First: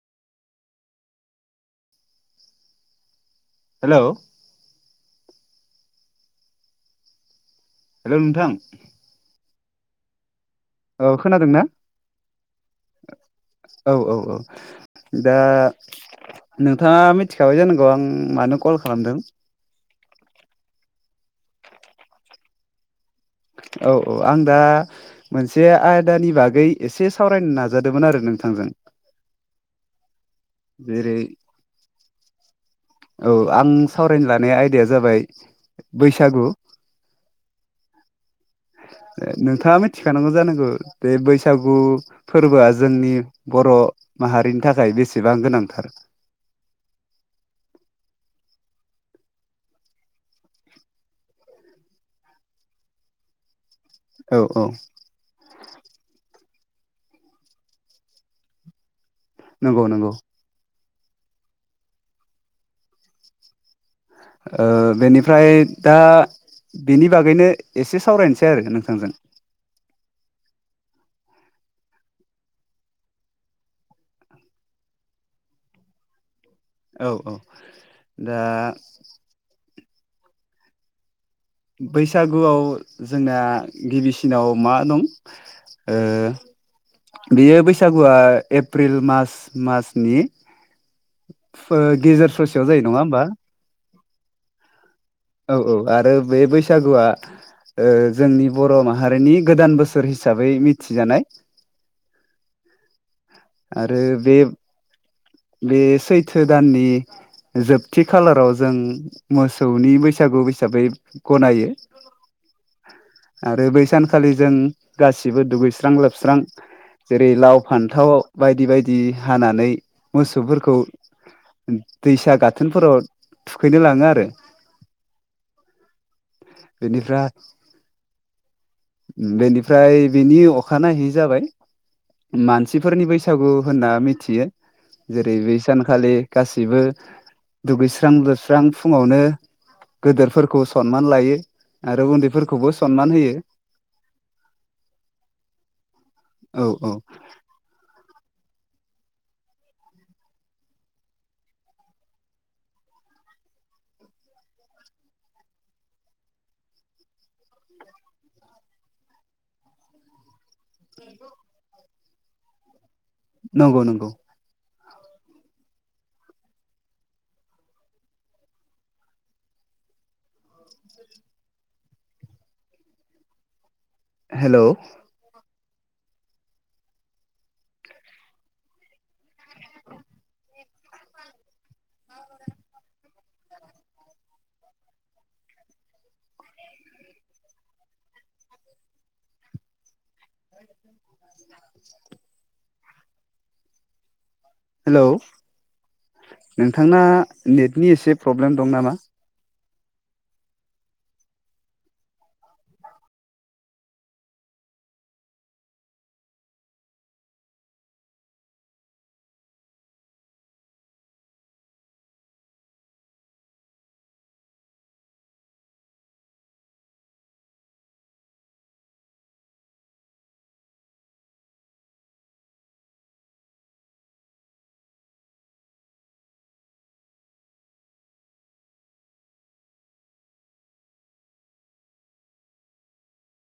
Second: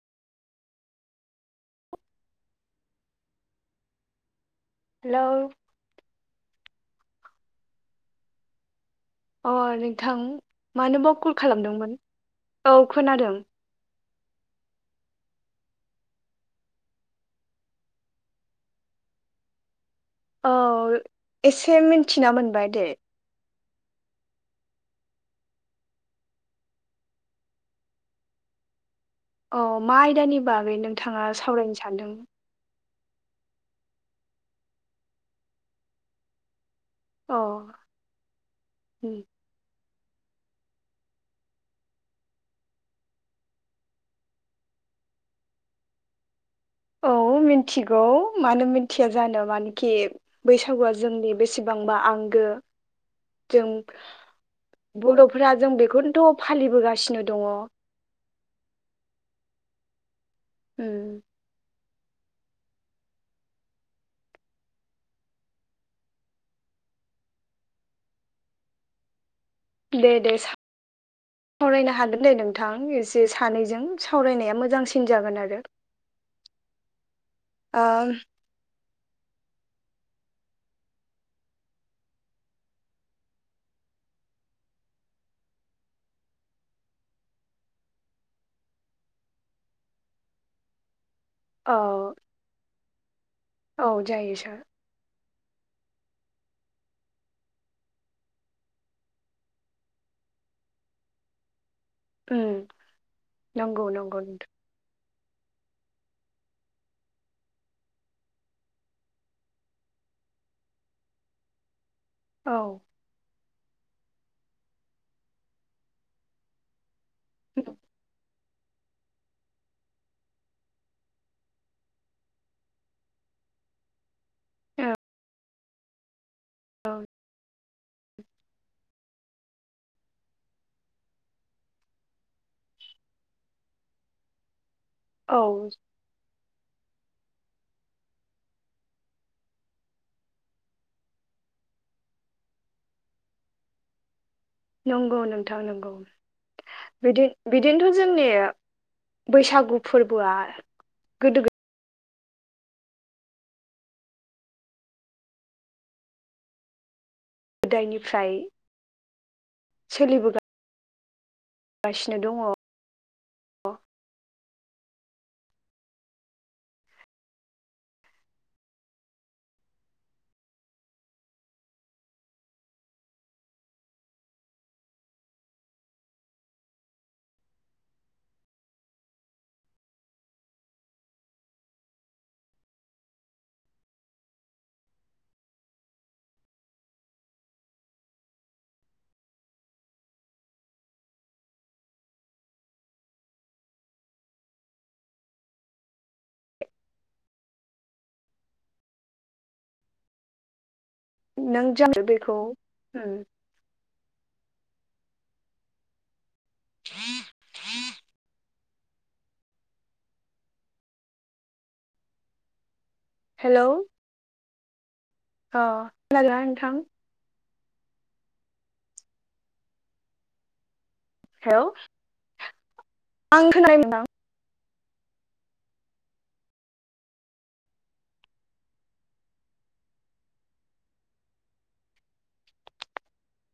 Hello hello. Hello नोंथां अ नोंथां औ मानोबाव कल खोनादोंना खालामदोंमोन औ खोनादों। औ औ औ दा नोंथाङा मिथिखाबाय जानांगौ आं मानो कल खालामदों? औ एसे मिन्थिना मोनबाय दे। औ औ आं दा मोनसे आयदानि बागै एसे सावरायनो नाजादोंमोन आरो नोंथांजों। औ मा आयदानि बागै जेरै नोंथाङा सावरायनो सानदों? औ आं सावरायनो लानाय आयदाया जाबाय बैसागु। अ उम। नोंथाङा मि थिखानांगौ जानांगौ बे बैसागु फोर्बोआ जोंनि बर' माहारिनि थाखाय बेसेबां गोनांथार। औ मिन्थिगौ मानो मिथिया जानो मानोखि बैसागुआ जोंनि बेसेबांबा आंगो जों औ औ बर'फोरा जों बेखौनोथ' फालिबोगासिनो दङ। नंगौ नंगौ। ओ ओ बेनिफ्राय दा बेनि बागैनो एसे सावरायनोसै आरो नोंथांजों। दे दे [inaudible] सावरायनो हागोन दे नोंथां एसे सानैजों सावरायनाया मोजांसिन जागोन आरो। औ औ। ओ दा बैसागुआव जोंना गिबिसिनाव मा दं ओ बेयो बैसागुआ एप्रिल मास मासनि फो औ गेजेर ससेयाव जायो। नङा होमबा? औ जायो सार। औ औ आरो बे बैसागुआ ओ जोंनि बर' माहारिनि गोदान बोसोर हिसाबै मिथिजानाय उम नंगौ आरो नंगौ बे नोंथां। बे सैथो दाननि जोबथि खालाराव जों मोसौनि बैसागु हिसाबै गनायो। औ आरो बै सानखालि जों गासिबो दुगैस्रां लोबस्रां जेरै लाव फान्थाव बायदि बायदि हानानै मोसौफोरखौ दैसा गाथोनफोराव थुखैनो लाङो आरो औ [inaudible] बेनिफ्राय बेनिफ्राय बेनि अखानायहै जाबाय मानसिफोरनि बैसागु होनना मिथि जेरै औ बिसानखालि गासैबो दुगैस्रां लोबस्रां फुङावनो गोदोरफोरखौ सनमान लायो आरो उन्दैफोरखौबो सनमान होयो नंगौ नोंथां नंगौ औ औ बिदि बिदिनोथ' जोंनिया बैसागु फोरबोआ गोदो गोदायनिफ्राय सोलिबोगा गासिनो दङ नंगौ नंगौ हेलौ हेलौ नोंथांना नेटनि एसे प्रब्लेम दं नामा नों ज बेखौ उम [unintelligible] हेलौ अह खोनादोंना नोंथां हेलौ [inaudible]